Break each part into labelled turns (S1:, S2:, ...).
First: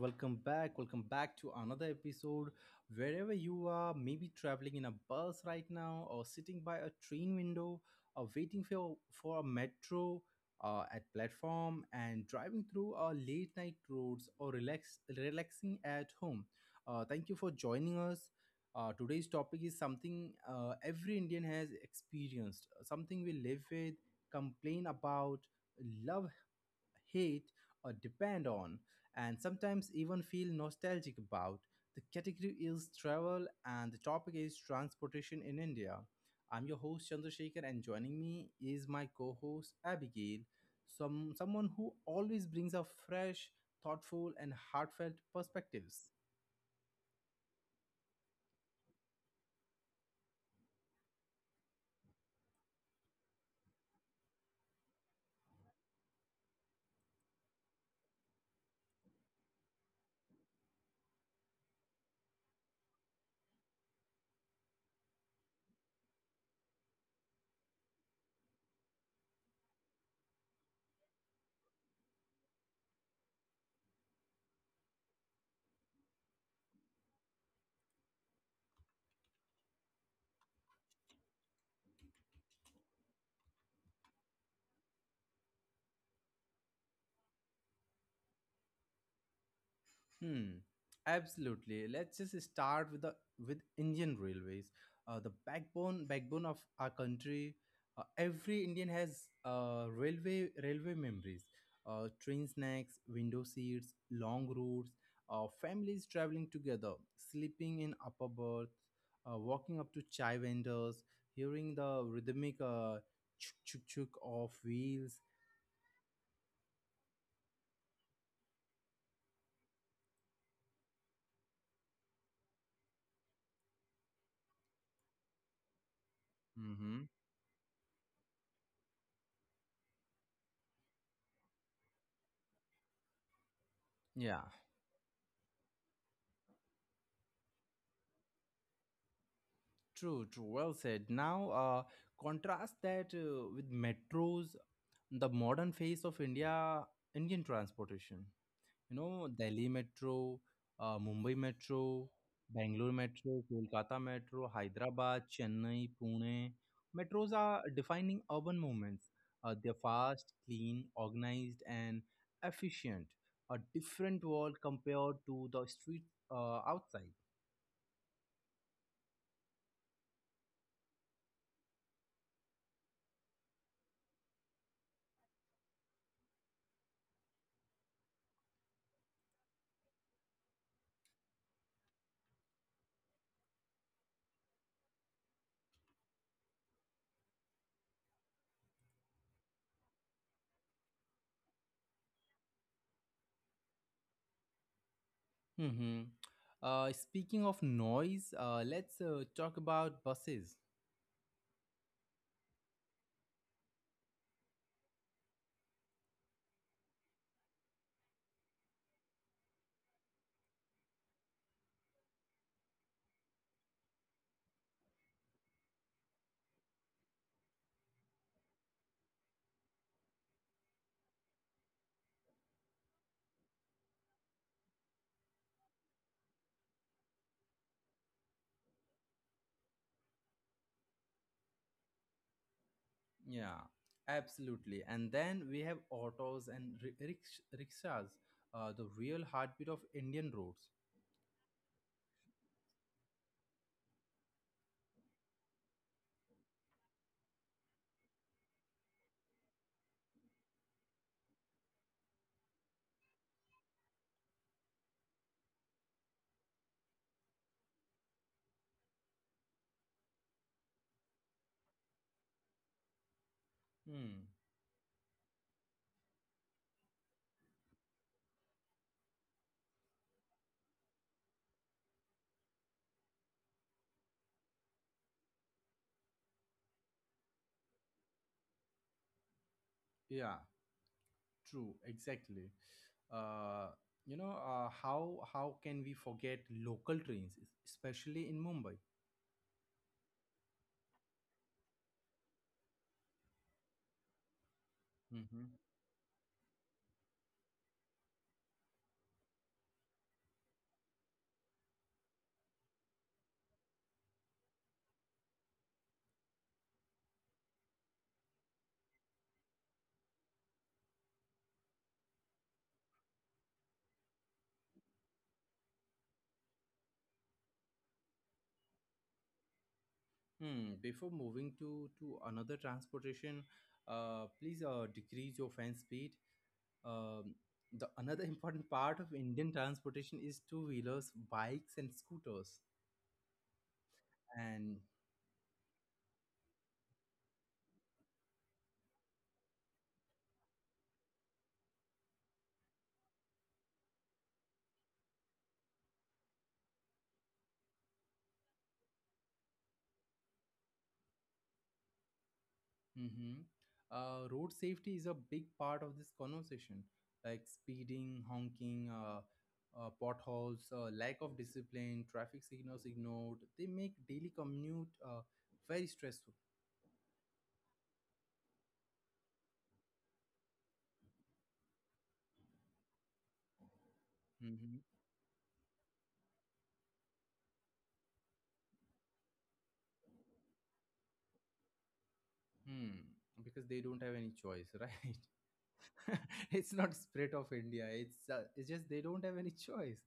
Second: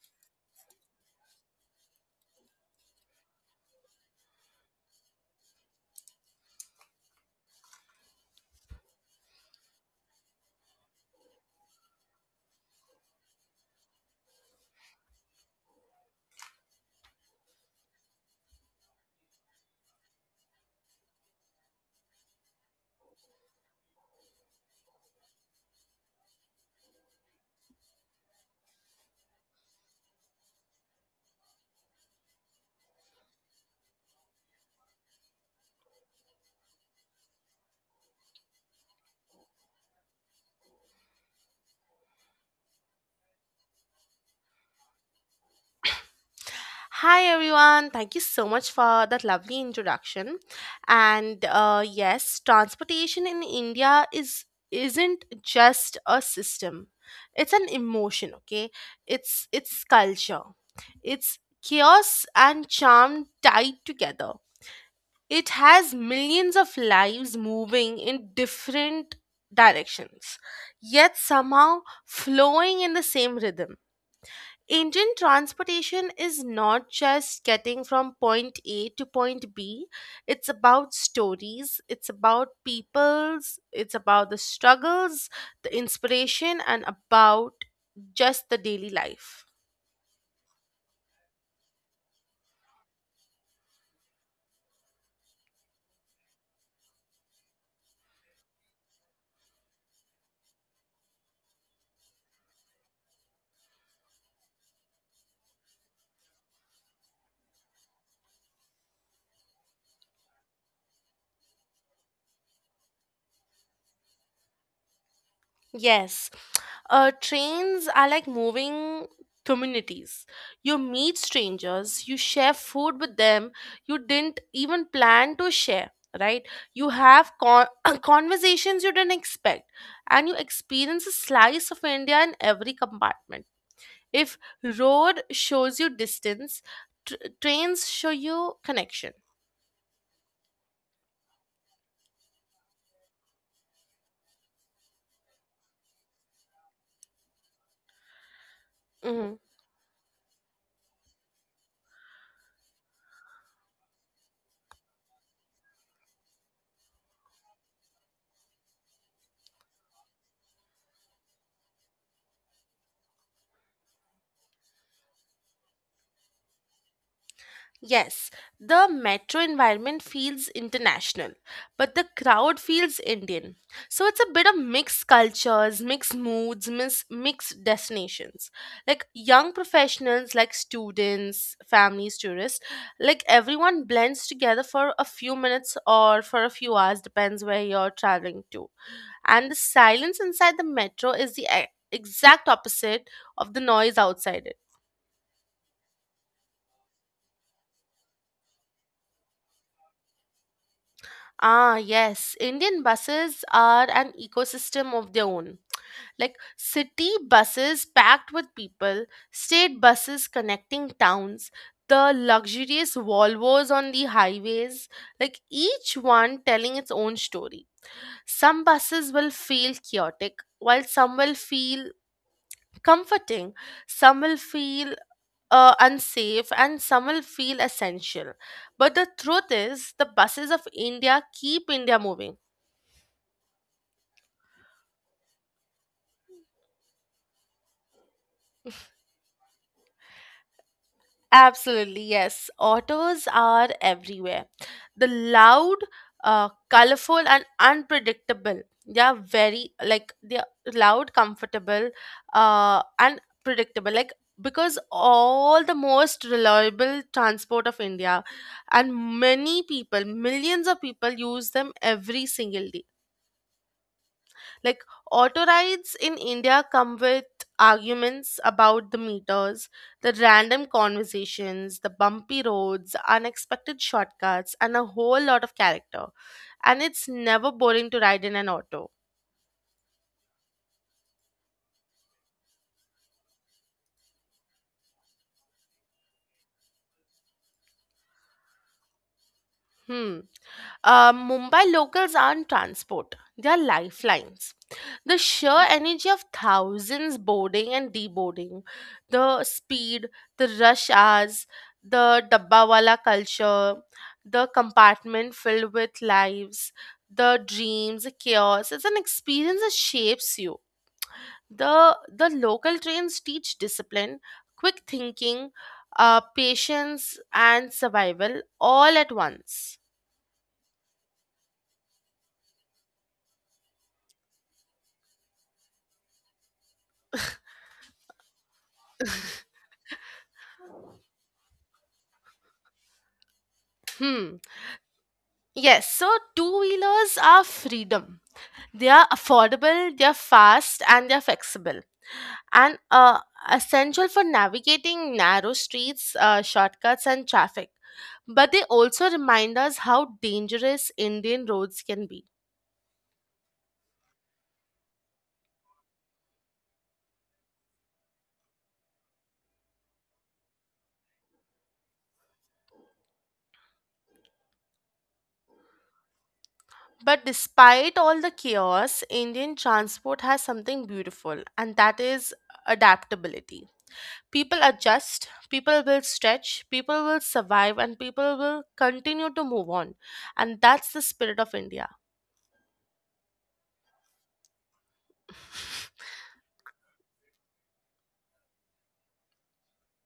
S1: Welcome back. Welcome back to another episode. Wherever you are, maybe traveling in a bus right now, or sitting by a train window, or waiting for a metro at platform, and driving through our late night roads, or relaxing at home. Thank you for joining us. Today's topic is something every Indian has experienced, something we live with, complain about, love hate, or depend on, and sometimes even feel nostalgic about. The category is travel, and the topic is transportation in India. I'm your host Chandrasekhar, and joining me is my co-host Abigail, someone who always brings a fresh, thoughtful, and heartfelt perspectives.
S2: Hi everyone, thank you so much for that lovely introduction. And yes, transportation in India is isn't just a system. It's an emotion, okay? It's culture. It's chaos and charm tied together. It has millions of lives moving in different directions, yet somehow flowing in the same rhythm. Indian transportation is not just getting from point A to point B. It's about stories, it's about peoples, it's about the struggles, the inspiration, and about just the daily life.
S1: Hmm. Absolutely. Let's just start with the with Indian railways, the backbone of our country. Every Indian has railway memories. Train snacks, window seats, long routes, families traveling together, sleeping in upper berths, walking up to chai vendors, hearing the rhythmic chuk chuk chuk of wheels.
S2: Yes. Trains are like moving communities. You meet strangers, you share food with them you didn't even plan to share, right? You
S1: Mm-hmm.
S2: have conversations you didn't expect, and you experience a slice of India in every compartment. If
S1: Yeah,
S2: road shows you distance, tr- trains show you connection.
S1: true, true. Well said. Now, contrast that with metros, the modern face of India, Indian transportation. You know, Delhi Metro, Mumbai Metro, Bangalore Metro, Kolkata Metro, Hyderabad, Chennai, Pune. Metros are defining urban movements. They're fast, clean, organized, and efficient. A different world compared to the street outside.
S2: Yes, the metro environment feels international, but the crowd feels Indian. So it's a bit of mixed cultures, mixed moods, mixed destinations. Like young professionals, like students, families, tourists, like everyone blends together for a few minutes or for a few hours, depends where you're traveling to. And the silence inside the metro is the exact opposite of the noise outside it.
S1: Mm-hmm. Speaking of noise, let's talk about buses.
S2: Ah, yes. Indian buses are an ecosystem of their own. Like city buses packed with people, state buses connecting towns, the luxurious Volvos on the highways, like each one telling its own story. Some buses will feel chaotic, while some will feel comforting, some will feel unsafe, and some will feel essential. But the truth is, the buses of India keep India moving.
S1: Yeah, absolutely. And then we have autos and rickshaws, the real heartbeat of Indian roads.
S2: Absolutely, yes. Otters are everywhere. The loud, colorful, and unpredictable. They are very like they are loud, comfortable, and predictable. Like because all the most reliable transport of India, and many people, millions of people use them every single day
S1: Hmm.
S2: like auto rides in India come with arguments about the meters, the random conversations, the bumpy roads, unexpected shortcuts, and a whole lot of character. And it's never boring to ride in an auto.
S1: Yeah, true, exactly. Uh, you know, how can we forget local trains, especially in Mumbai?
S2: Hmm. Mumbai locals aren't transport, they are lifelines. The
S1: Mm-hmm.
S2: sheer energy of thousands boarding and deboarding, the speed, the rush hours, the dabbawala culture, the compartment filled with lives, the dreams, the chaos, it's an experience that shapes you. The local trains teach discipline, quick thinking, patience, and survival all at once.
S1: Hmm. Before moving to another transportation, please decrease your fan speed. Um, the another important part of Indian transportation is two wheelers, bikes, and scooters.
S2: Hmm.
S1: And
S2: Yes, so two wheelers are freedom. They are affordable, they are fast, and they are flexible. And essential for navigating narrow streets, shortcuts, and traffic. But they also remind us how dangerous Indian roads can be.
S1: mhm. Road safety is a big part of this conversation, like speeding, honking, potholes, lack of discipline, traffic signals ignored. They make daily commute very stressful.
S2: But despite all the chaos, Indian transport has something beautiful, and that is adaptability. People
S1: Mhm.
S2: adjust, people will stretch, people will survive, and people will continue to move on. And that's the spirit of India.
S1: Hmm. Because they don't have any choice, right? It's not spirit of India, it's it's just they don't have any choice.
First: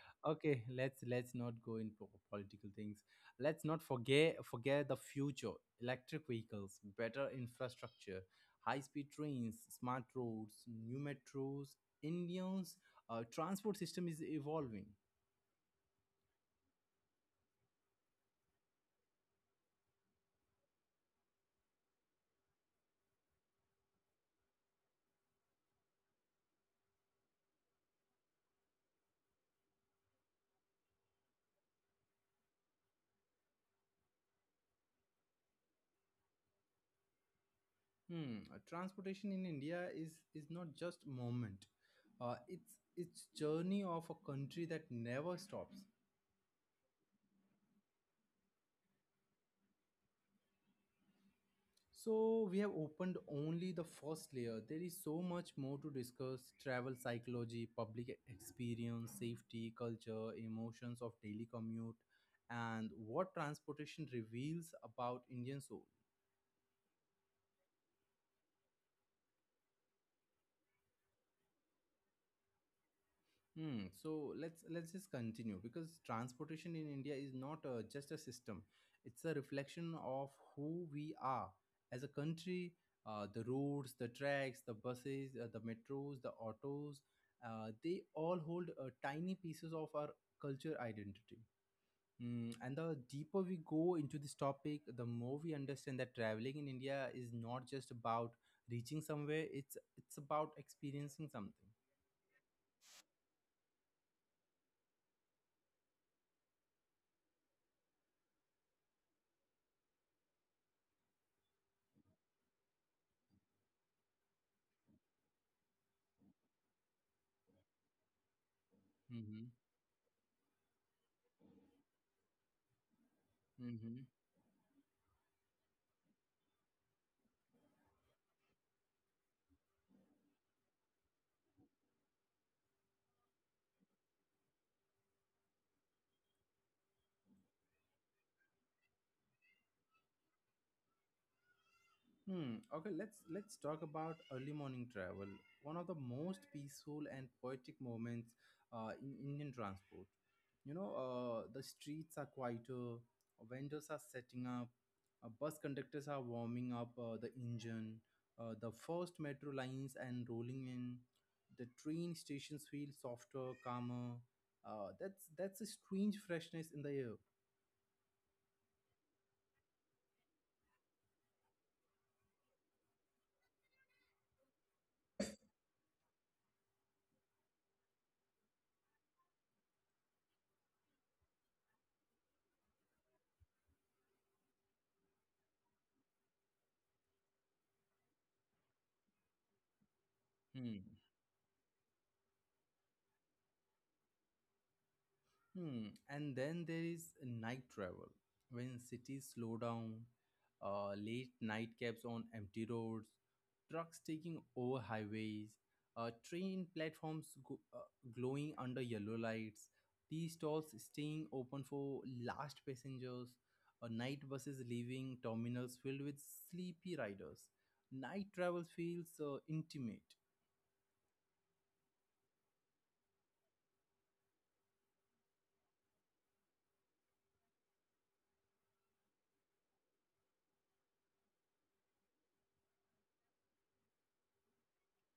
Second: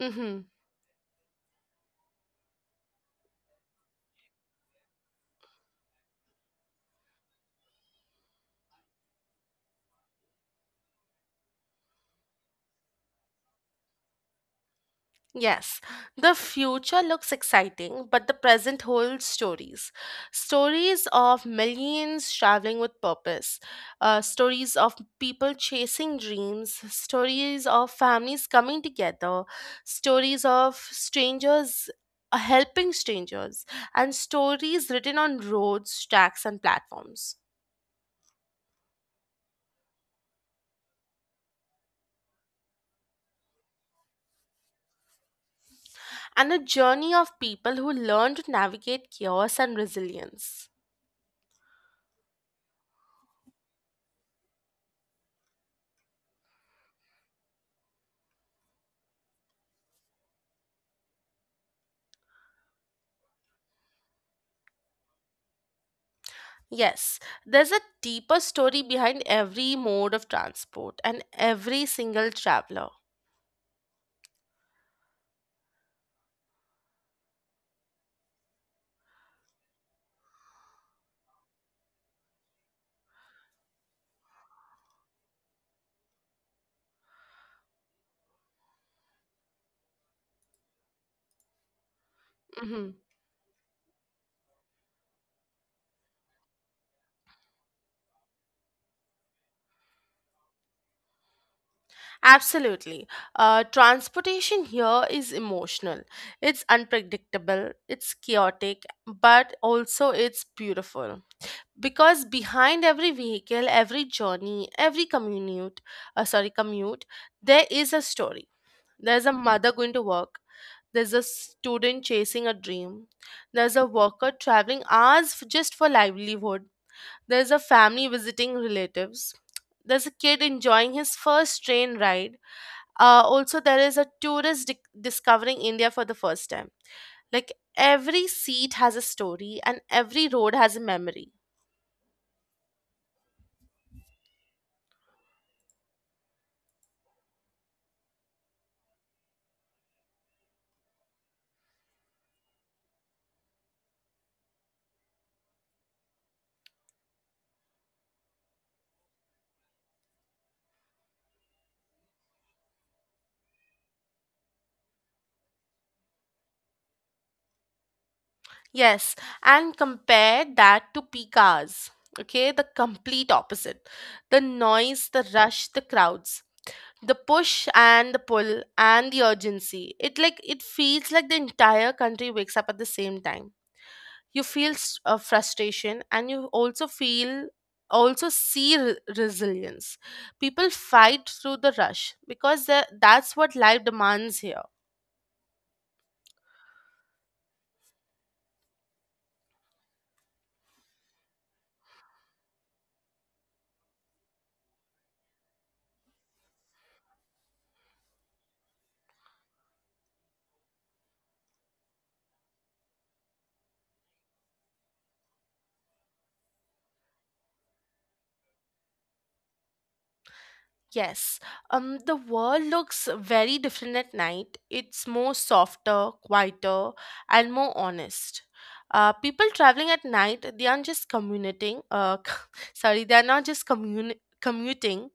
S2: Mhm.
S1: Okay, let's not go in political things. Let's not forget the future. Electric vehicles, better infrastructure, high speed trains, smart roads, new metros. Indian's transport system is evolving.
S2: Yes, the future looks exciting, but the present holds stories. Stories of millions traveling with purpose, stories of people chasing dreams, stories of families coming together, stories of strangers helping strangers, and stories written on roads, tracks, and platforms.
S1: Hmm. Transportation in India is not just moment, it's journey of a country that never stops.
S2: And a journey of people who learn to navigate chaos and resilience.
S1: So, we have opened only the first layer. There is so much more to discuss: travel psychology, public experience, safety, culture, emotions of daily commute, and what transportation reveals about Indian souls.
S2: Yes, there's a deeper story behind every mode of transport and every single traveler.
S1: Hmm. So let's just continue because transportation in India is not just a system; it's a reflection of who we are as a country. The roads, the tracks, the buses, the metros, the autos, they all hold tiny pieces of our culture identity. Mm, and
S2: Mhm.
S1: the deeper we go into this topic, the more we understand that traveling in India is not just about reaching somewhere; it's about experiencing something.
S2: Absolutely. Transportation here is emotional. It's unpredictable, it's chaotic, but also it's beautiful. Because behind every vehicle, every journey, every commute, sorry, commute, there is a story. There's a mother going to work. There's a student chasing a dream. There's a
S1: Mm-hmm.
S2: worker traveling just for livelihood. There's a family visiting relatives. There's a kid enjoying his first train ride. Also, there is a tourist dic discovering India for the first time. Like every seat has a story and every road has a memory.
S1: Hmm. Okay, let's talk about early morning travel. One of the most peaceful and poetic moments in Indian transport. You know, the streets are quieter, vendors are setting up, bus conductors are warming up the engine, the first metro lines and rolling in, the train stations feel softer, calmer. That's a strange freshness in the air.
S2: Yes, and compare that to peak hours. Okay, the complete opposite. The noise, the rush, the crowds, the push and the pull and the urgency, it like it feels like the entire country wakes up at the same time. You feel frustration and you also feel also see re- resilience. People
S1: Hmm.
S2: fight through the rush because that's what life demands here.
S1: Hmm. And then there is night travel. When cities slow down, late night cabs on empty roads, trucks taking over highways, train platforms glowing under yellow lights, tea stalls staying open for last passengers, night buses leaving terminals filled with sleepy riders. Night travel feels intimate.
S2: Yes, the world looks very different at night. It's more softer, quieter, and more honest. People traveling at night, they aren't just commuting. Sorry, they are not just commuting.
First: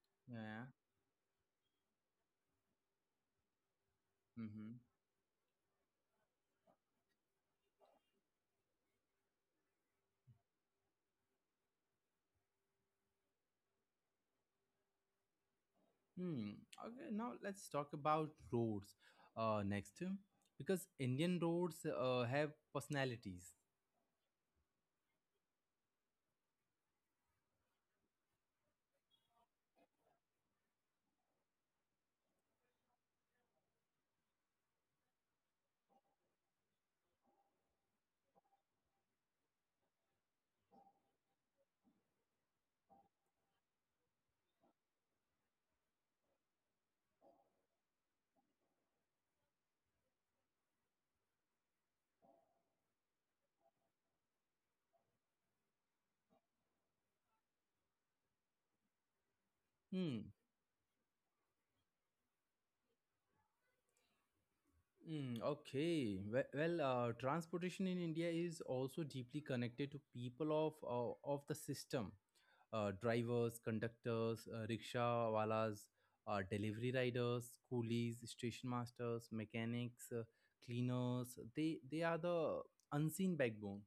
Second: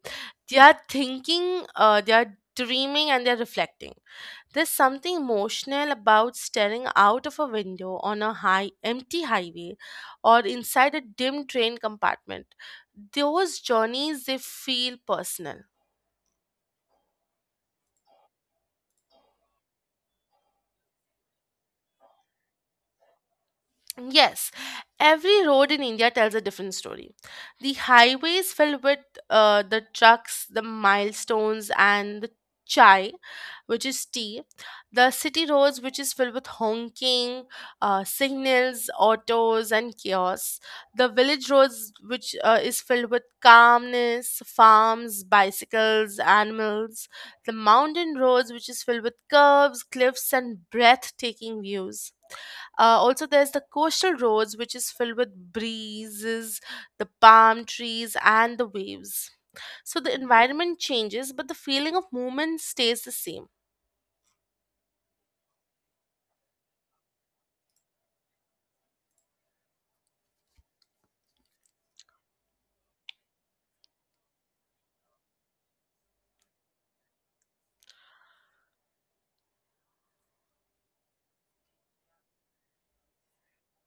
S2: They
S1: Yeah.
S2: are thinking. They are dreaming and they're reflecting. There's
S1: Mm-hmm.
S2: something emotional about staring out of a window on a high, empty highway, or inside a dim train compartment. Those journeys they feel personal.
S1: Hmm. Okay, now let's talk about roads next. Because Indian roads have personalities.
S2: Yes, every road in India tells a different story. The highways filled with the trucks, the milestones, and the chai, which is tea. The city roads, which is filled with honking, signals, autos, and chaos. The village roads, which is filled with calmness, farms, bicycles, animals. The mountain roads, which is filled with curves, cliffs, and breathtaking views. Also, there's the coastal roads, which is filled with breezes, the palm trees, and the waves. So the
S1: Hmm.
S2: environment changes, but the feeling of movement stays the same.
S1: Hmm. Okay. Well, transportation in India is also deeply connected to people of of the system. Drivers, conductors, rickshaw walas, delivery riders, coolies, station masters, mechanics, cleaners. They are the unseen backbone.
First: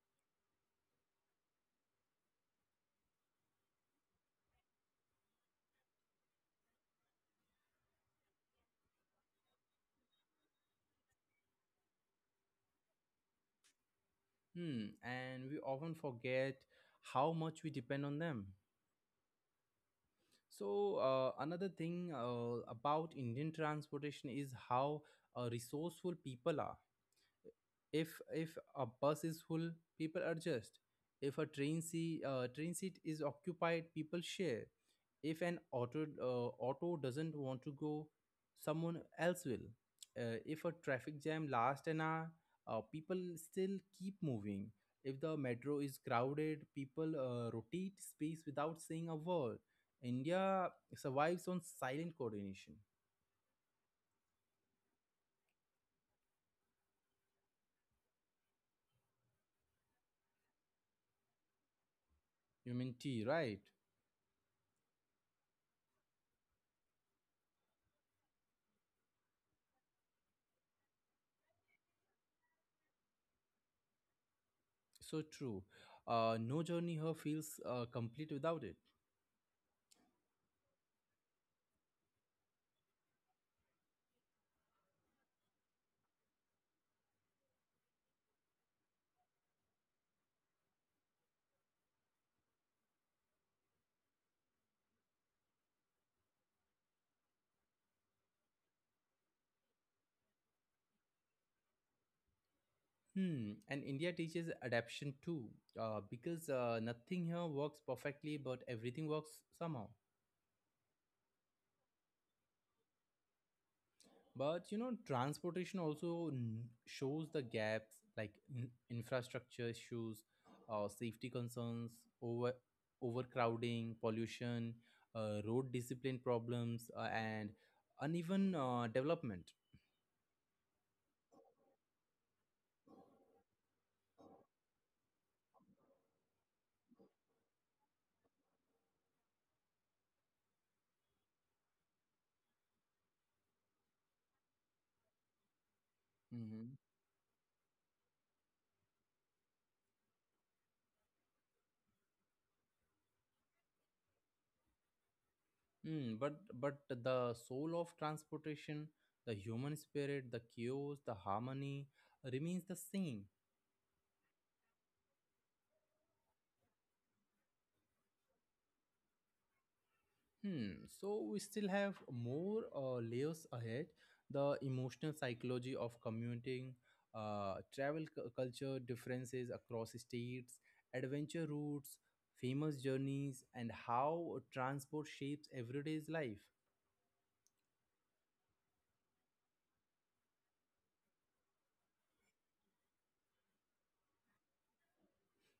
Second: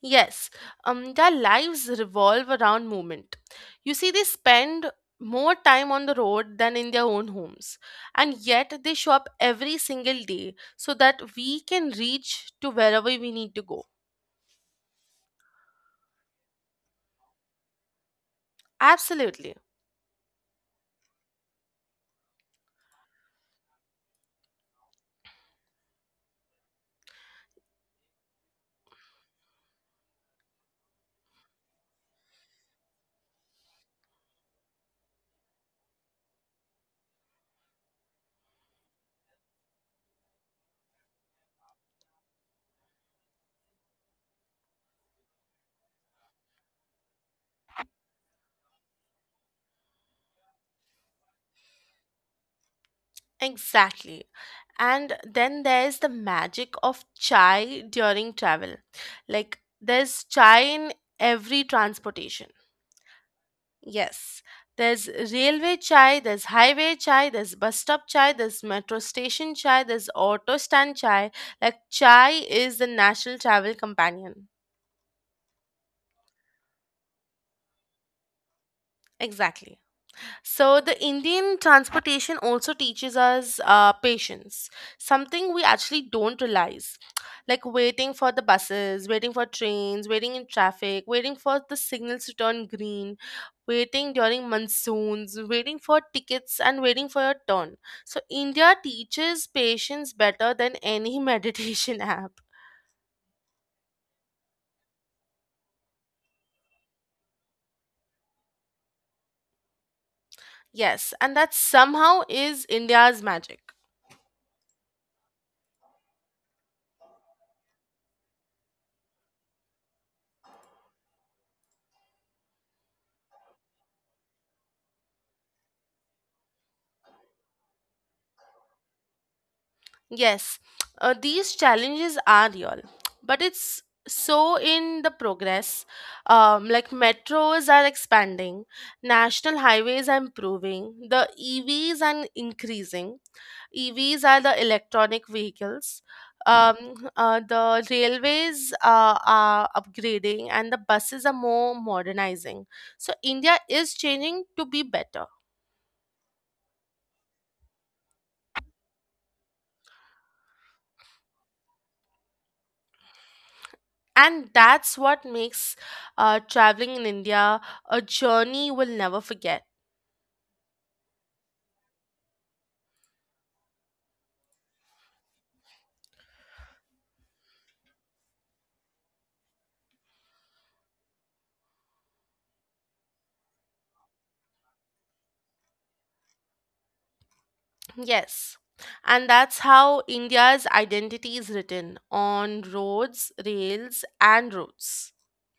S2: Yes, their lives revolve around movement. You see, they spend more time on the road than in their own homes, and yet they show up every single day so that we can reach to wherever we need to go.
S1: Hmm, and we often forget how much we depend on them.
S2: Absolutely.
S1: So, another thing about Indian transportation is how resourceful people are. If a bus is full, people adjust. If a train see train seat is occupied, people share. If an auto auto doesn't want to go, someone else will. If a traffic jam lasts an hour, people still keep moving. If the metro is crowded, people rotate space without saying a word. India survives on silent coordination.
S2: Exactly. And then there's the magic of chai during travel. Like, there's chai in every transportation.
S1: You mean t, right?
S2: Yes. There's railway chai, there's highway chai, there's bus stop chai, there's metro station chai, there's auto stand chai. Like, chai is the national travel companion.
S1: So true. No journey here feels complete without it.
S2: Exactly. So, the Indian transportation also teaches us patience, something we actually don't realize. Like waiting for the buses, waiting for trains, waiting in traffic, waiting for the signals to turn green, waiting during monsoons, waiting for tickets, and waiting for your turn. So, India teaches patience better than any meditation app.
S1: Hmm. And India teaches adaptation too, because nothing here works perfectly, but everything works somehow.
S2: Yes, and that somehow is India's magic.
S1: But you know, transportation also shows the gaps, like infrastructure issues, safety concerns, over overcrowding, pollution, road discipline problems, and uneven development.
S2: Yes, these challenges are real, but it's so in the progress. Like metros are expanding, national highways are improving, the EVs are increasing. EVs are the electronic vehicles.
S1: Mm-hmm.
S2: The railways are upgrading, and the buses are more modernizing. So India is changing to be better.
S1: Mm, but the soul of transportation, the human spirit, the chaos, the harmony remains the same.
S2: And that's what makes traveling in India a journey we'll never forget.
S1: Hmm. So we still have more layers ahead. The emotional psychology of commuting, travel culture differences across states, adventure routes, famous journeys, and how transport shapes everyday life.
S2: Yes. And that's how India's identity is written on roads, rails, and routes.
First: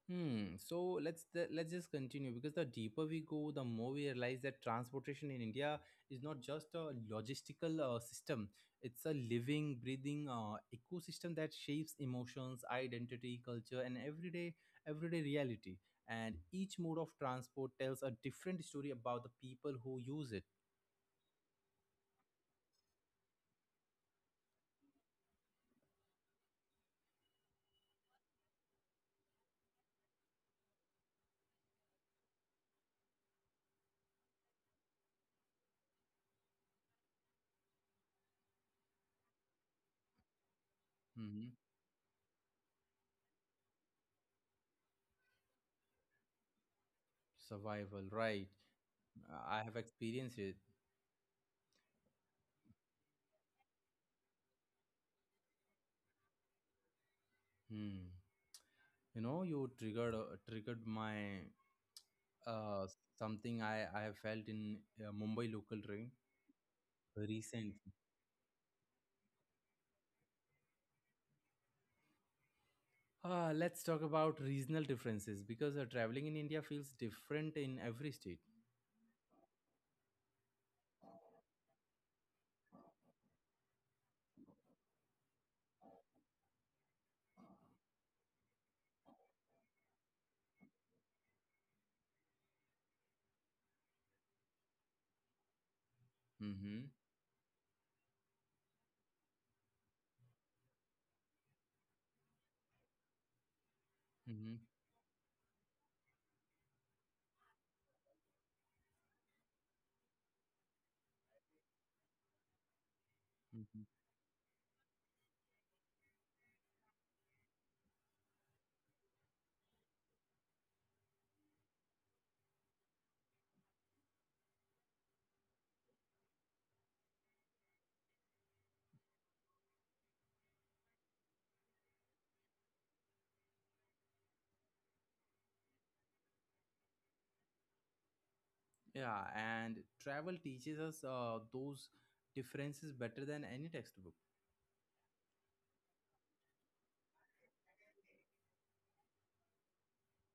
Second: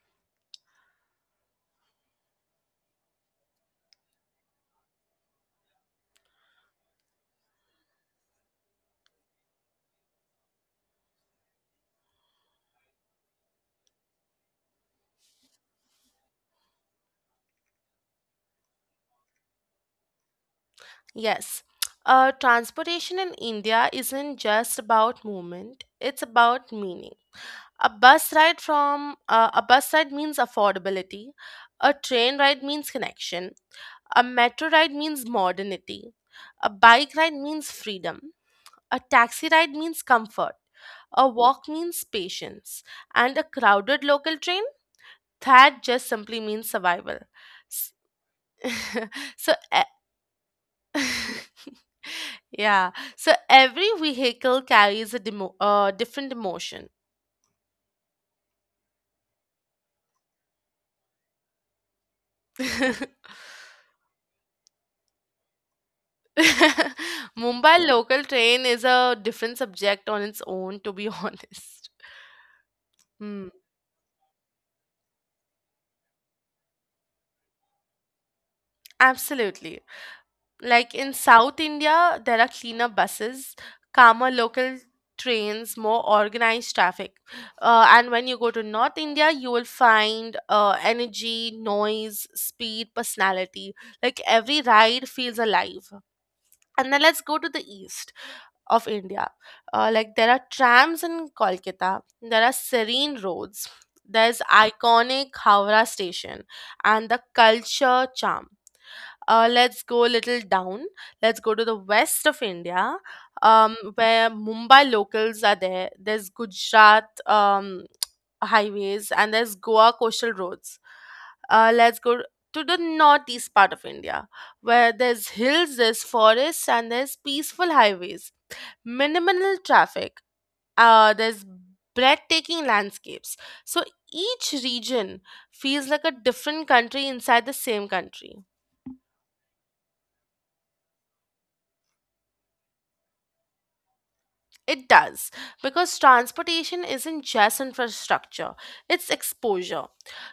S1: Hmm. So let's just continue because the deeper we go, the more we realize that transportation in India is not just a logistical system. It's a living, breathing ecosystem that shapes emotions, identity, culture, and everyday reality. And each mode of transport tells a different story about the people who use it.
S2: Yes. Transportation in India isn't just about movement, it's about meaning. A bus ride means affordability, a train ride means connection, a metro ride means modernity, a bike ride means freedom, a taxi ride means comfort, a
S1: Hmm.
S2: walk means patience, and a crowded local train that just simply means survival. S-
S1: Survival, right?
S2: so,
S1: I have
S2: e-
S1: experienced it.
S2: yeah, so every vehicle carries a different emotion.
S1: Hmm. You know, you triggered my uh, something I, have felt in Mumbai local train
S2: Mumbai
S1: recently.
S2: local train is a different subject on its own, to be honest. Hmm,
S1: Let's talk about regional differences because traveling in India feels different in every state.
S2: absolutely. Like in South India, there are cleaner buses, calmer local trains, more organized traffic. And when you go to North India, you will find energy, noise, speed, personality. Like every ride feels alive.
S1: Hmm.
S2: And then let's go to the east of India. Like there are trams in Kolkata, there are serene roads, there's
S1: Hmm.
S2: iconic Howrah station, and the culture charm. Let's go a little down. Let's go to the west of India,
S1: Hmm.
S2: where Mumbai locals are there. There's Gujarat, highways and there's Goa coastal roads. Let's go to the northeast part of India, where there's hills, there's forests, and there's peaceful highways, minimal traffic. There's breathtaking landscapes. So each region feels like a different country inside the same country.
S1: Yeah, and travel teaches us those differences better than any textbook.
S2: It does, because transportation isn't just infrastructure, it's exposure.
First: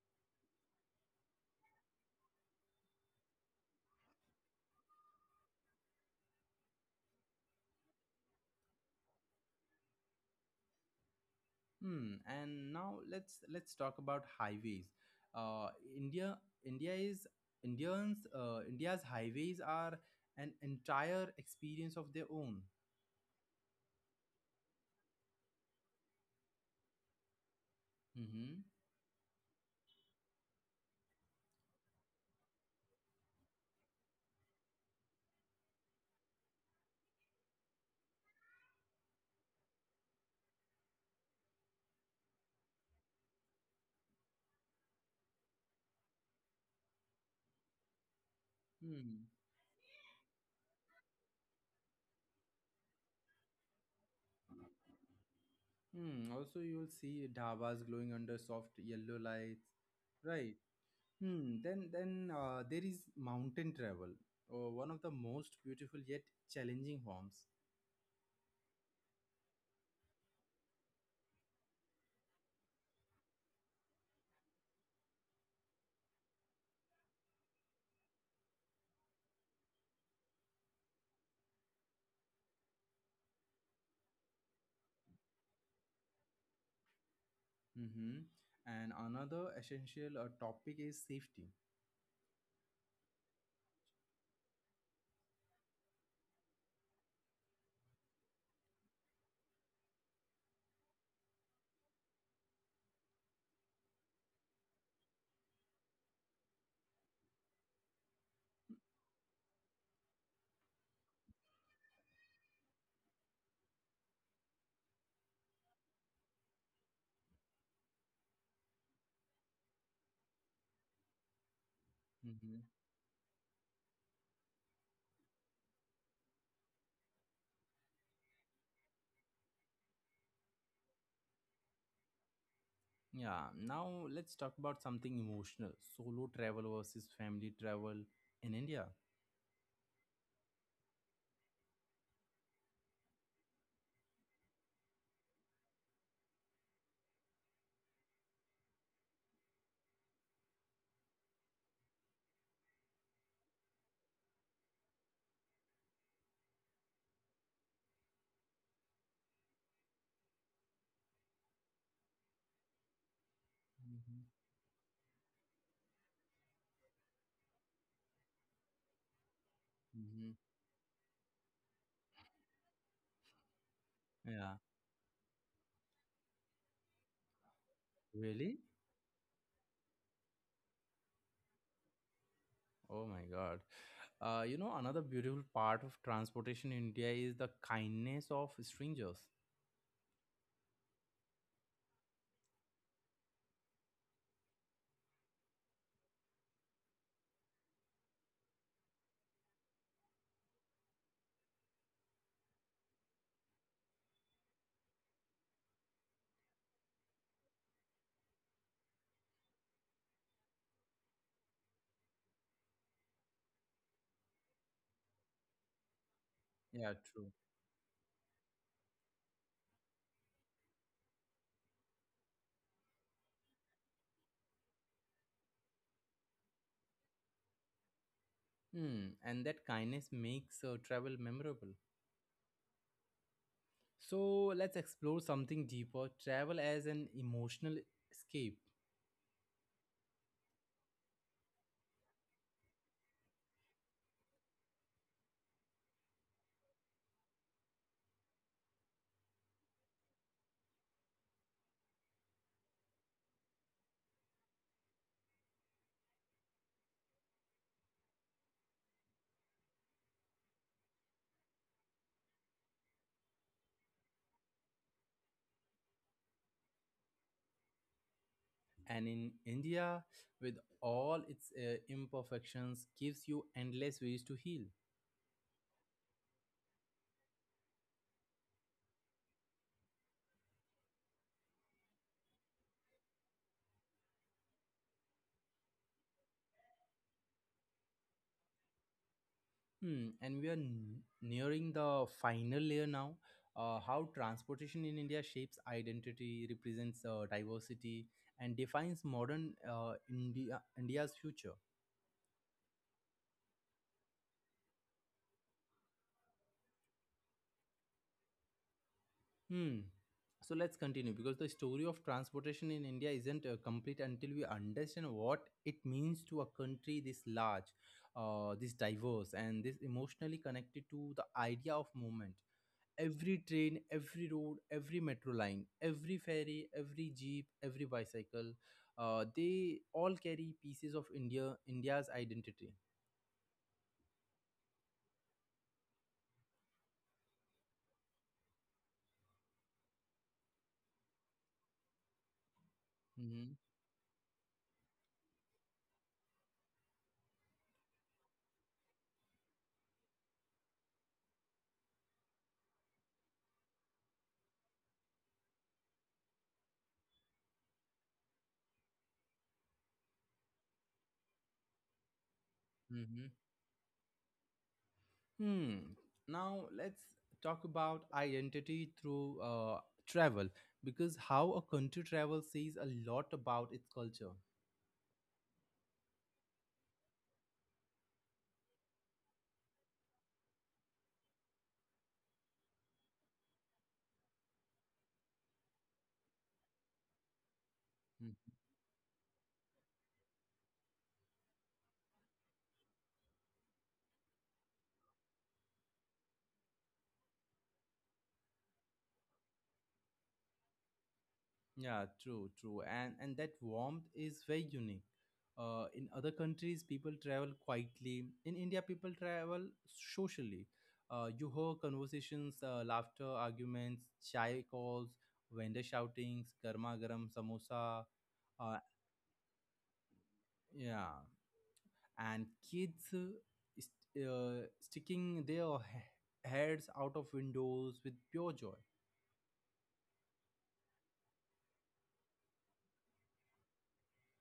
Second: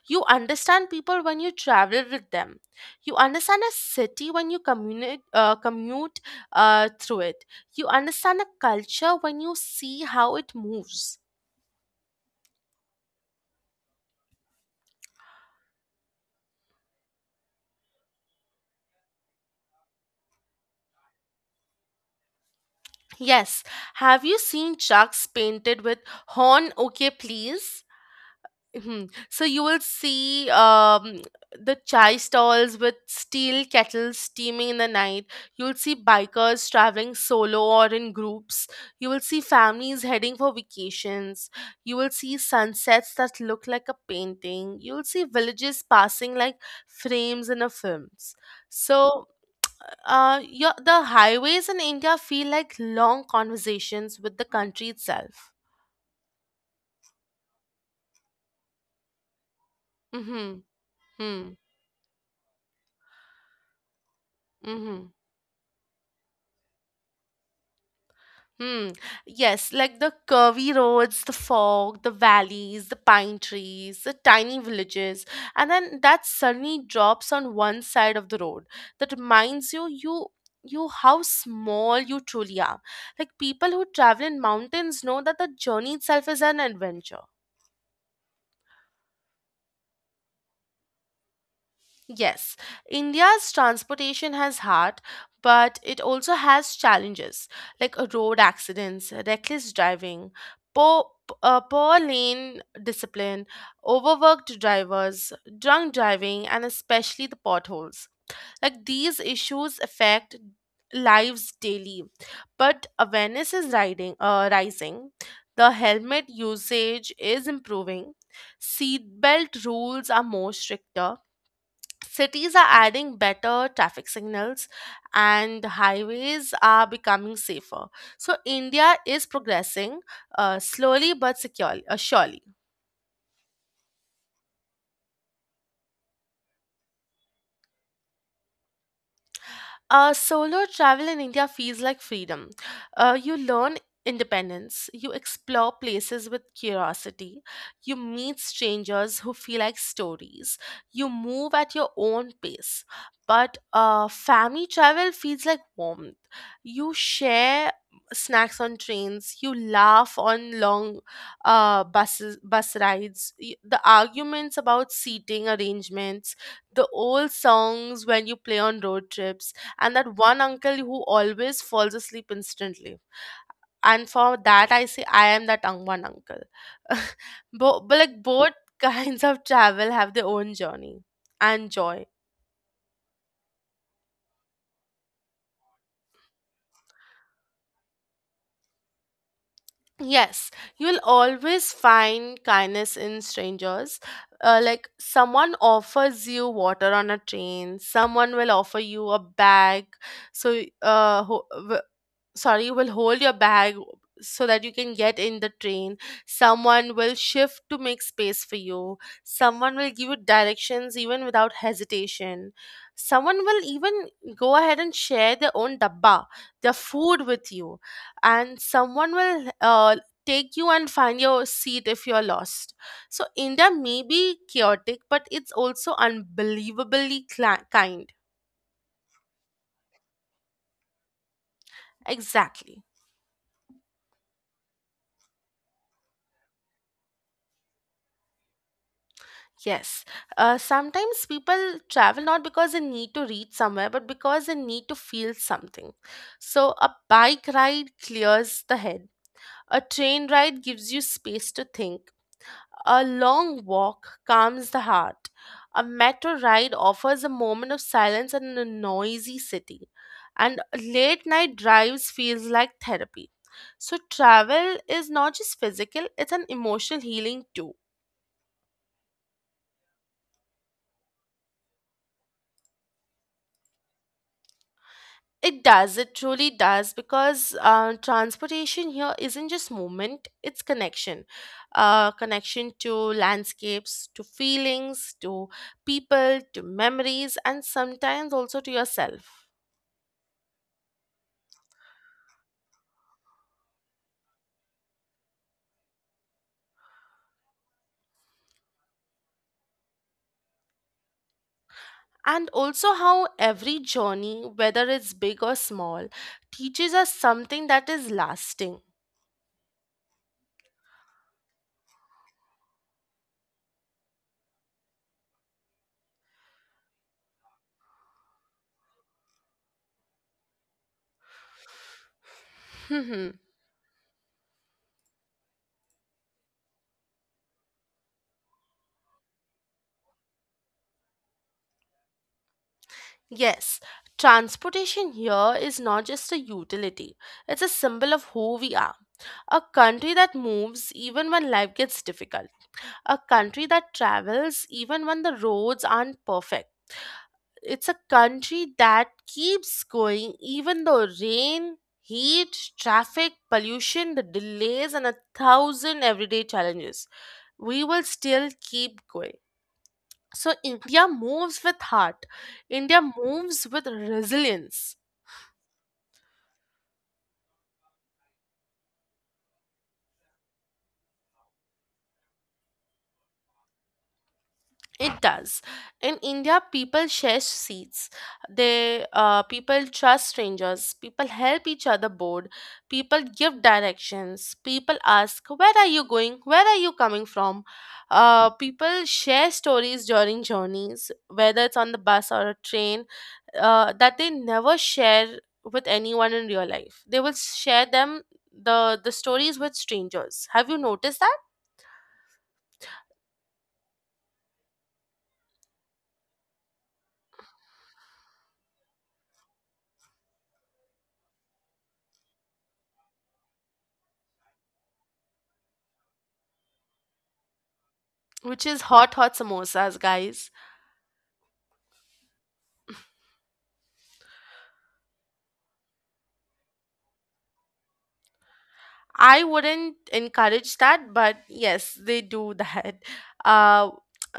S2: You understand people when you travel with them. You understand a city when you commute through it. You understand a culture when you see how it moves.
S1: Hmm. And now let's talk about highways. Uh, India India is Indians India's highways are an entire experience of their own.
S2: Yes, have you seen trucks painted with horn okay please?
S1: Mhm.
S2: Mhm. So you will see the chai stalls with steel kettles steaming in the night. You'll see bikers traveling solo or in groups. You will see families heading for vacations. You will see sunsets that look like a painting. You'll see villages passing like frames in a films.
S1: Hmm.
S2: So the highways in India feel like long conversations with the country itself.
S1: Hmm. Also, you will see dhabas glowing under soft yellow lights. Right.
S2: Mm-hmm.
S1: Hmm. Then, there is mountain travel, one of the
S2: Mm-hmm.
S1: most beautiful yet challenging forms.
S2: Hmm. Yes, like the curvy roads, the fog, the valleys, the pine trees, the tiny villages, and then that sunny drops on one side of the road that reminds you you how small you truly are. Like people who travel in mountains know that the journey itself is an adventure.
S1: Mm-hmm. And another essential topic is safety.
S2: Yes, India's transportation has heart, but it also has challenges like road accidents, reckless driving, poor, poor lane discipline, overworked drivers, drunk driving, and especially the potholes. Like these issues affect lives daily, but awareness is rising. The helmet usage is improving. Seatbelt rules are more stricter. Cities
S1: Mhm.
S2: are adding better traffic signals and highways are becoming safer, so India is progressing, slowly but securely, surely.
S1: Yeah, now let's talk about something emotional, solo travel versus family travel in India.
S2: Solo travel in India feels like freedom. You learn independence, you explore places with curiosity, you meet strangers who feel like stories, you move at your own pace. But family travel feels like warmth. You share snacks on trains, you laugh on long bus rides, the arguments about seating arrangements, the old songs when you play on road trips, and that
S1: Hmm.
S2: one uncle who always falls asleep instantly. And for
S1: Yeah,
S2: that, I say I am that one uncle. But like both
S1: really?
S2: kinds of travel have their own journey and joy.
S1: Oh my God. You know, another beautiful part of transportation in India is the kindness of strangers.
S2: Yes, you will always find kindness in strangers. Like someone offers you water on a train, someone will offer you a bag, so sorry, will hold your bag so that you can get in the train. Someone will shift to make space for you. Someone will give you directions even without hesitation. Someone will even go ahead and share their own dabba, their
S1: Yeah, true.
S2: food, with you. And someone will take you and find your seat if you're lost. So India may be chaotic, but it's also unbelievably cla kind.
S1: Hmm, and that kindness makes travel memorable.
S2: Exactly.
S1: So let's explore something deeper, travel as an emotional escape.
S2: Yes. Sometimes people travel not because they need to reach somewhere, but because they need to feel something. So, a bike ride clears the head, a train ride gives you space to think, a long walk calms the heart, a metro ride offers a moment of silence in a noisy city, and late night drives feels like therapy. So, travel is not just physical, it's an emotional healing too.
S1: And in India, with all its imperfections, gives you endless ways to heal.
S2: It does. It truly does, because transportation here isn't just movement, it's connection. Connection to landscapes, to feelings, to people, to memories, and sometimes also to yourself.
S1: Hmm, and we are nearing the final layer now. How transportation in India shapes identity, represents diversity, and defines modern India's future.
S2: And also, how every journey, whether it's big or small, teaches us something that is lasting.
S1: Hmm. So let's continue because the story of transportation in India isn't complete until we understand what it means to a country this large, this diverse, and this emotionally connected to the idea of movement. Every train, every road, every metro line, every ferry, every jeep, every bicycle, they all carry pieces of India's identity.
S2: Yes, transportation here is not just a utility, it's a symbol of who we are. A country that moves even when life gets difficult, a
S1: Mm-hmm.
S2: country that travels even when the roads aren't perfect. It's a country that keeps going even though rain, heat, traffic, pollution, the delays, and a thousand everyday challenges. We will still keep going. So, India moves with heart, India
S1: Mm-hmm.
S2: moves with resilience.
S1: Hmm. Now let's talk about identity through travel because how a country travels says a lot about its culture.
S2: It does. In India, people share seats. They People trust strangers. People help each other board. People give directions. People ask, "Where are you going? Where are you coming from?"
S1: Hmm.
S2: People share stories during journeys, whether it's on the bus or a train, that they never share with anyone in real life. They will share the the stories with strangers. Have you noticed that?
S1: Yeah, true, true. And that warmth is very unique. In other countries, people travel quietly. In India, people travel socially. You hear conversations, laughter, arguments, chai calls, vendor shoutings, garma garam samosa.
S2: Which
S1: Uh,
S2: is hot hot samosas, guys.
S1: yeah, and kids sticking their heads out of windows with pure joy.
S2: I wouldn't encourage that, but yes, they do that. Uh,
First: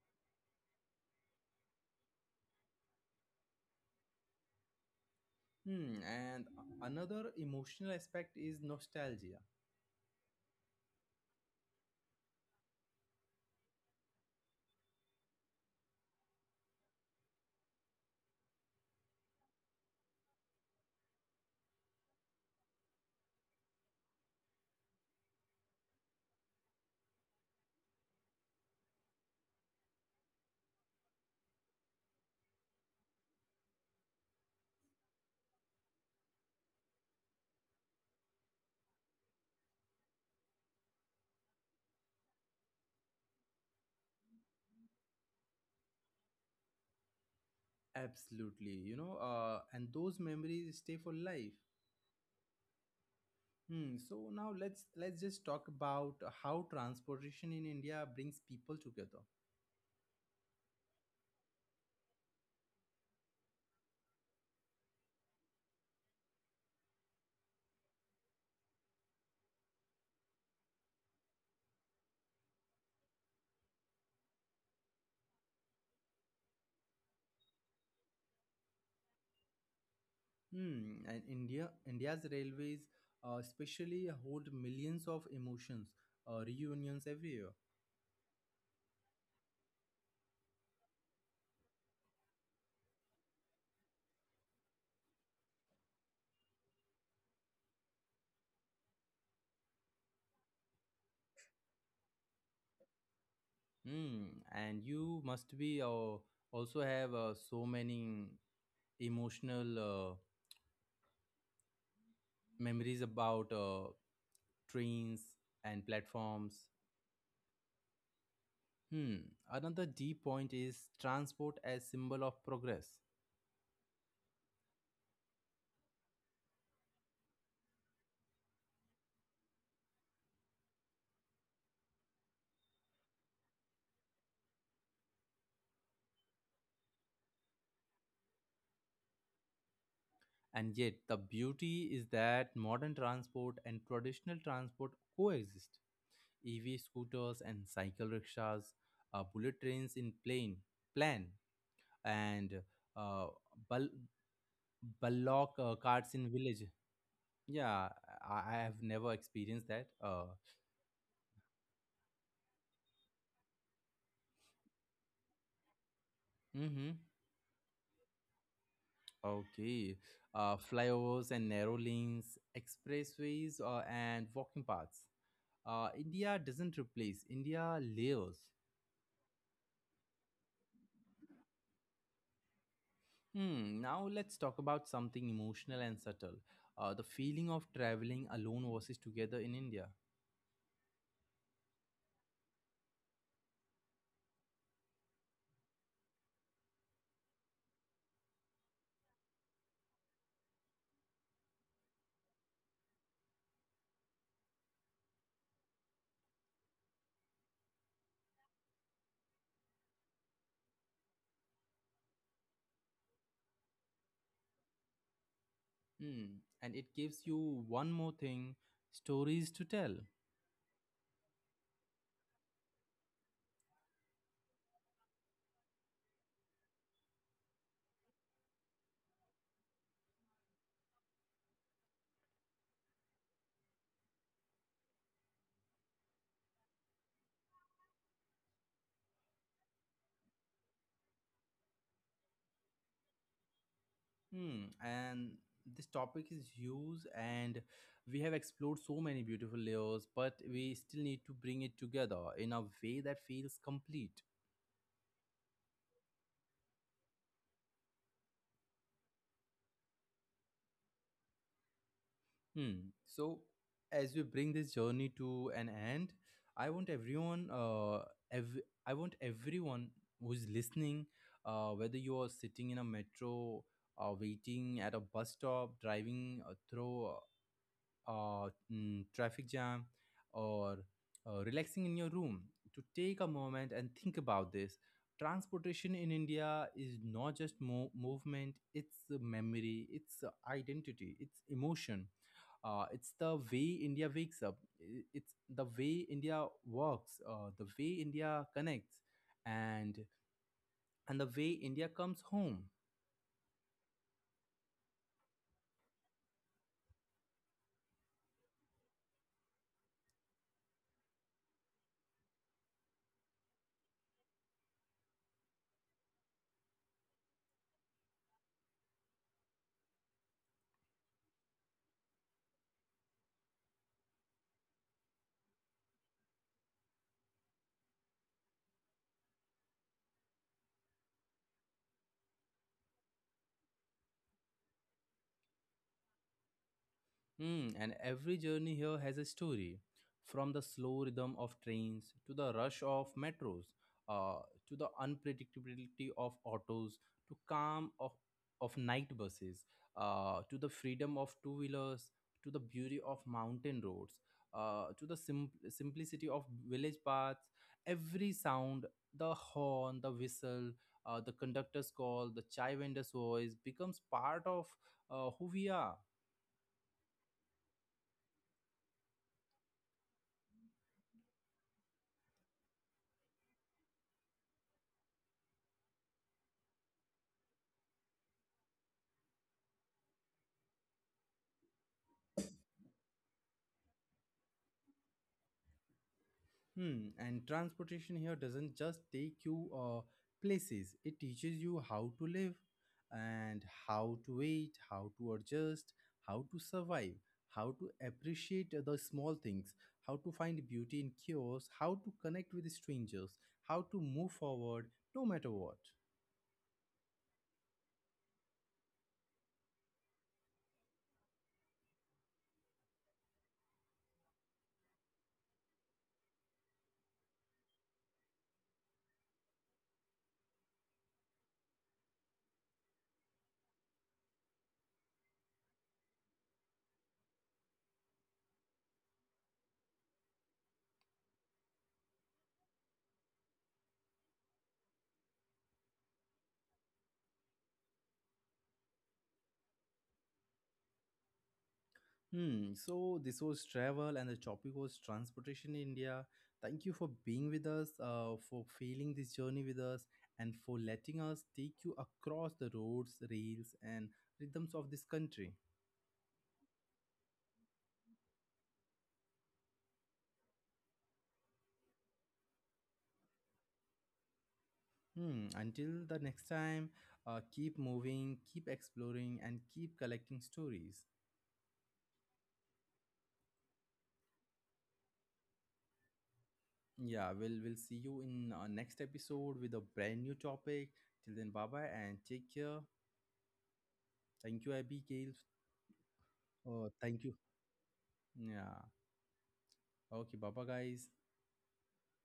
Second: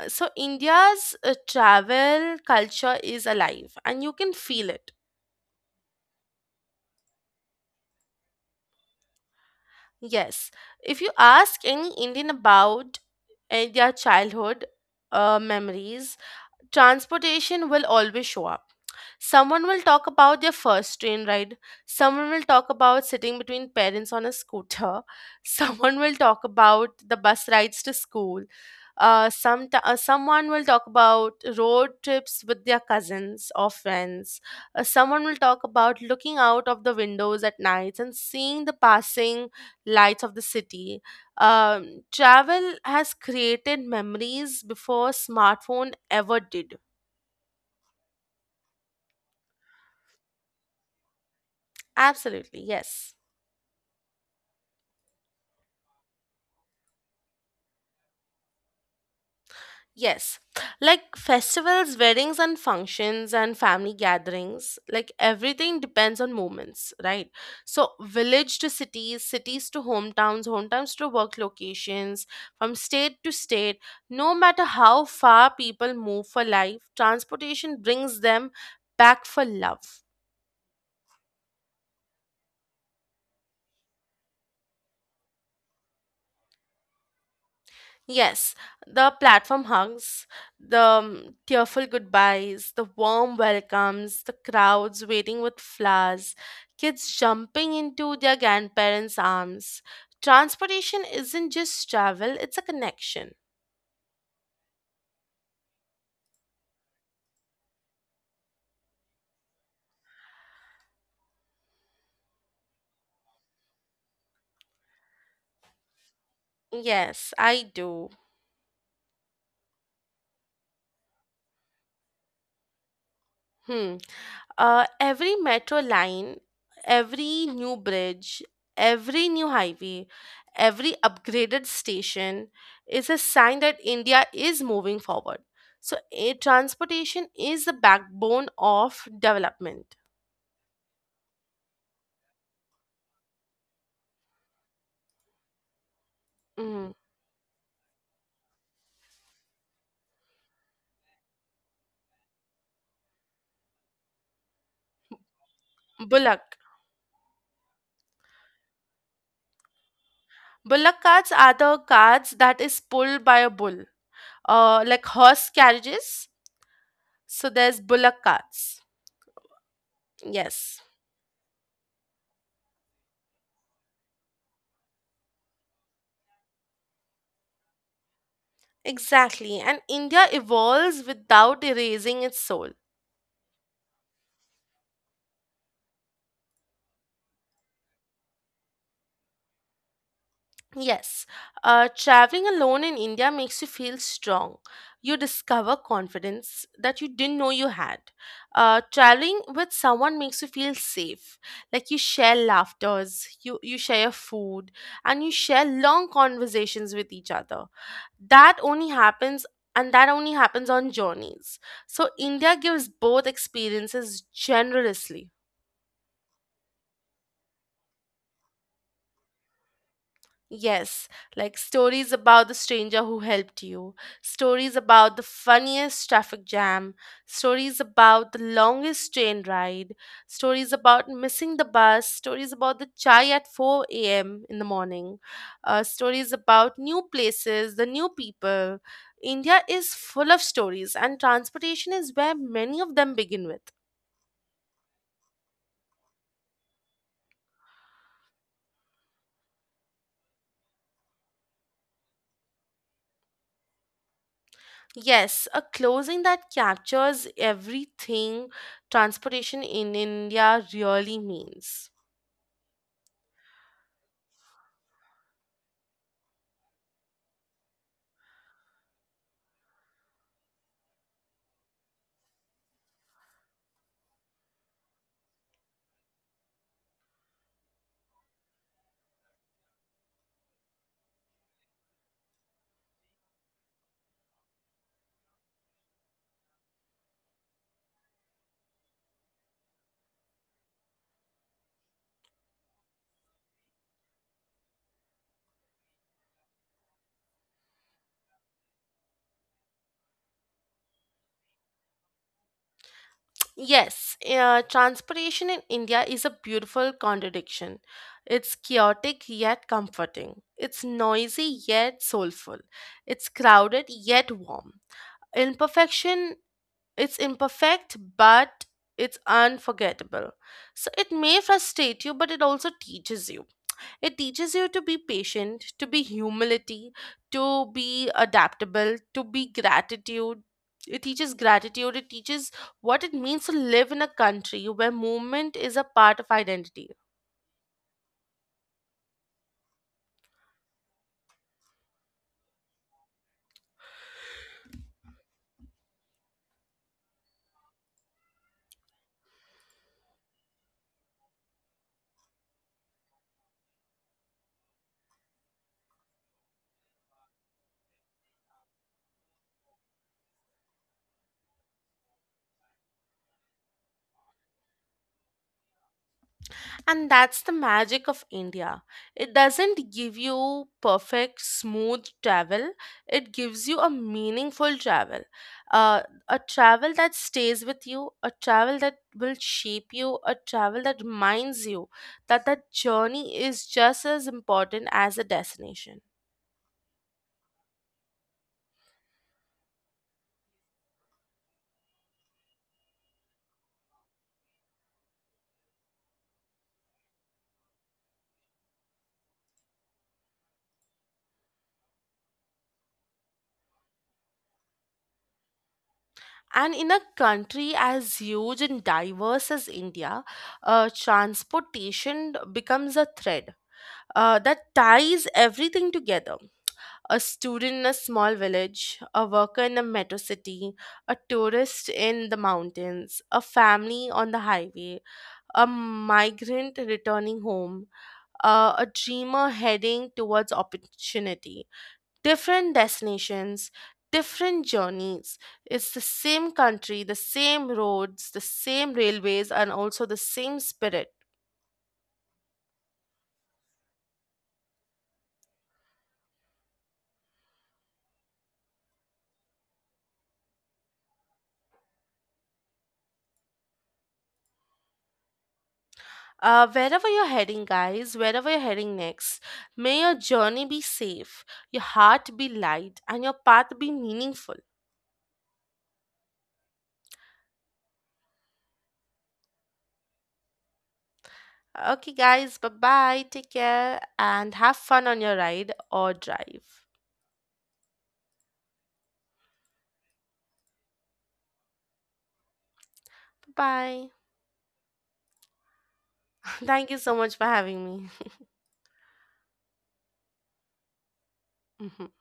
S2: so India's travel culture is alive, and you can feel it.
S1: Hmm, and another emotional aspect is nostalgia.
S2: Yes, if you ask any Indian about their childhood memories, transportation will always show up. Someone will talk about their first train ride. Someone will talk about sitting between parents on a scooter. Someone will talk about the bus rides to school. Someone will talk about road trips with their cousins or friends. Someone will talk about looking out of the windows at nights and seeing the passing lights of the city. Travel has created memories before smartphone ever did.
S1: Absolutely, you know, and those memories stay for life.
S2: Absolutely, yes.
S1: Hmm, so now let's just talk about how transportation in India brings people together.
S2: Yes, like festivals, weddings, and functions, and family gatherings, like everything depends on moments, right? So, village to cities, cities to hometowns, hometowns to work locations, from state to state, no matter how far people move for life, transportation brings them back for love.
S1: Hmm, and India India's railways especially hold millions of emotions, reunions every year.
S2: Yes, the platform hugs, the tearful goodbyes, the warm welcomes, the crowds waiting with flowers, kids jumping into their grandparents' arms. Transportation isn't just travel, it's a connection.
S1: Mm, and you must be also have so many emotional memories about trains and platforms.
S2: Yes, I do.
S1: Hmm. Another deep point is transport as symbol of progress.
S2: Hmm. Every metro line, every new bridge, every new highway, every upgraded station is a sign that India is moving forward. So, transportation is the backbone of development.
S1: And yet the beauty is that modern transport and traditional transport coexist. EV
S2: Mm.
S1: scooters and cycle rickshaws, bullet trains in plane plan, and uh, Ballock carts in
S2: Bullock.
S1: village. Yeah, I have never experienced that.
S2: Bullock carts are the carts that is pulled by a bull, like horse carriages.
S1: Mm-hmm.
S2: So, there's bullock carts.
S1: Okay.
S2: Yes.
S1: Flyovers and narrow lanes, expressways, and walking paths. India doesn't replace, India layers.
S2: Exactly. And India evolves without erasing its soul.
S1: Hmm, now let's talk about something emotional and subtle. The feeling of traveling alone versus together in India.
S2: Yes, traveling alone in India makes you feel strong. You discover confidence that you didn't know you had. Traveling with someone makes you feel safe. Like you share laughters, you share food, and you share long conversations with each other. That only happens, on journeys. So India gives both experiences generously.
S1: Hmm, and it gives you one more thing, stories to tell.
S2: Yes, like stories about the stranger who helped you, stories about the funniest traffic jam, stories about the longest train ride, stories about missing the bus, stories about the chai at 4 a.m. in the morning, stories about new places, the new people. India is full of stories, and transportation is where many of them begin with.
S1: Hmm, and this topic is huge, and we have explored so many beautiful layers, but we still need to bring it together in a way that feels complete.
S2: Yes, a closing that captures everything transportation in India really means.
S1: Hmm. So, as we bring this journey to an end, I want ev- I want everyone who's listening, whether you are sitting in a metro, waiting at a bus stop, driving through mm, traffic jam, or relaxing in your room, to take a moment and think about this. Transportation in India is not just movement, it's a memory, it's a identity, it's emotion. It's the way India wakes up, it's the way India works, the way India connects, and and the way India comes home.
S2: Yes, transportation in India is a beautiful contradiction. It's chaotic yet comforting. It's noisy yet soulful. It's crowded yet warm. Imperfection, it's imperfect but it's unforgettable. So it may frustrate you, but it also teaches you. It teaches you to be patient, to be humility, to be adaptable, to be gratitude. It teaches gratitude. It teaches what it means to live in a country where movement is a part of identity.
S1: Mm, and every journey here has a story, from the slow rhythm of trains to the rush of metros, uh, to the unpredictability of autos, to of night buses, to the freedom of two wheelers, to the beauty of mountain roads, to the simplicity of village paths. Every sound, the horn, the whistle, the conductor's call, the chai vendor's voice becomes part of who we are.
S2: And that's the magic of India. It doesn't give you perfect, smooth travel, it gives you a meaningful travel. Uh, a travel that stays with you, a travel that will shape you, a travel that reminds you that that journey is just as important as the destination.
S1: Hmm, and transportation here doesn't just take you places, it teaches you how to live and how to wait, how to adjust, how to survive, how to appreciate the small things, how to find beauty in chaos, how to connect with strangers, how to move forward no matter what.
S2: And in a country as huge and diverse as India, transportation becomes a thread that ties everything together: a student in a small village, a worker in a metro city, a tourist in the mountains, a family on the highway, a migrant returning home, a dreamer heading towards opportunity. Different destinations, different journeys. It's the same country, the same roads, the same railways, and also the same spirit.
S1: Hmm. So this was travel and the topic was transportation in India. Thank you for being with us, for feeling this journey with us, and for letting us take you across the roads, rails, and rhythms of this country.
S2: Wherever you're heading, guys, wherever you're heading next, may your journey be safe, your heart be light, and your path be meaningful.
S1: Hmm. Until the next time, keep moving, keep exploring, and keep collecting stories.
S2: Okay, guys, bye bye. Take care and have fun on your ride or drive.
S1: Yeah, we'll see you in our next episode with a brand new topic. Till then, bye bye and take care.
S2: Bye bye.
S1: Thank you, Abigail. Oh,
S2: Thank you so
S1: thank you.
S2: much for having me.
S1: Yeah. Okay, bye bye, guys.
S2: Mhm.